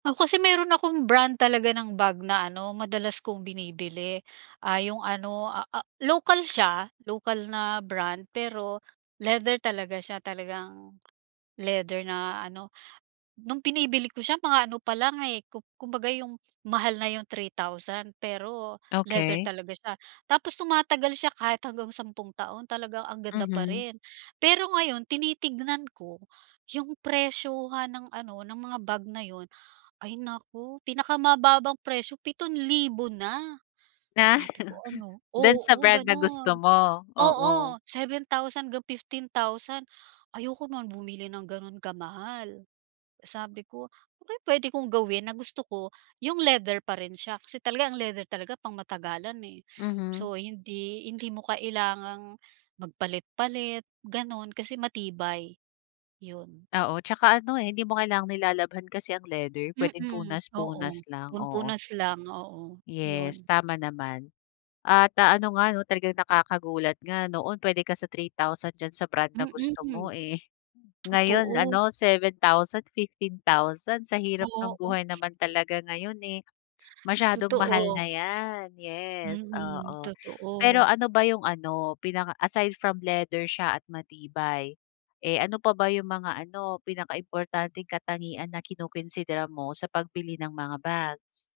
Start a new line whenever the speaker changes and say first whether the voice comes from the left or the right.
right: Ako kasi meron akong brand talaga ng bag na ano madalas kong binibili, ah, yung ano, ah ah, lokal siya, lokal na brand pero leather talaga siya, talagang leather na ano. Nung binibili ko siya mga ano pa lang, eh, ku kumbaga yung mahal na yung 3,000 pero leather
left: Okey.
right: talaga siya. Tapos tumatagal siya kahit hanggang sampung taon, talagang ang ganda pa
left: Mhm.
right: rin. Pero ngayon tinitingnan ko, yung presyohan ng ano ng mga bag ngayon, ay naku pinakamababang presyo 7,000 na.
left: Ah,
right: Sabi ko ano,
left: do'n sa
right: oo
left: brand na gusto
right: gano'n,
left: mo, oo.
right: oo 7,000 hanggang 15,000. Ayoko nga bumili ng gano'n kamahal. Sabi ko, "Ano kaya puwede kong gawin na gusto ko yung leather pa rin siya," kasi talaga ang leather talaga pang matagalan, eh.
left: Mhm.
right: So, hindi hindi mo kailangang magpalit-palit gano'n kasi matibay, yun.
left: Oo, 'tsaka ano, eh, hindi mo kailangang nilalabhan kasi ang leather, puwedeng
right: Mm, oo.
left: punas-punas lang,
right: Pun
left: oo.
right: punas lang oo,
left: Yes,
right: yun.
left: tama naman. At, ah, ano nga 'no talagang nakakagulat nga noon puwede ka sa 3,000 diyan sa brand na gusto mo,
right: Mm,
left: eh. Ngayon
right: totoo.
left: ano 7,000, 15,000, sa hirap ng
right: Oo.
left: buhay naman talaga ngayon, eh, masyadong mahal
right: Totoo.
left: na yan, yes,
right: Mm,
left: oo. Pero
right: totoo.
left: ano ba yung ano, pinaka aside from leather siya at matibay, eh, ano pa ba yung mga ano pinaka-importanteng katangian na kino-konsidera mo sa pagbili ng mga bags?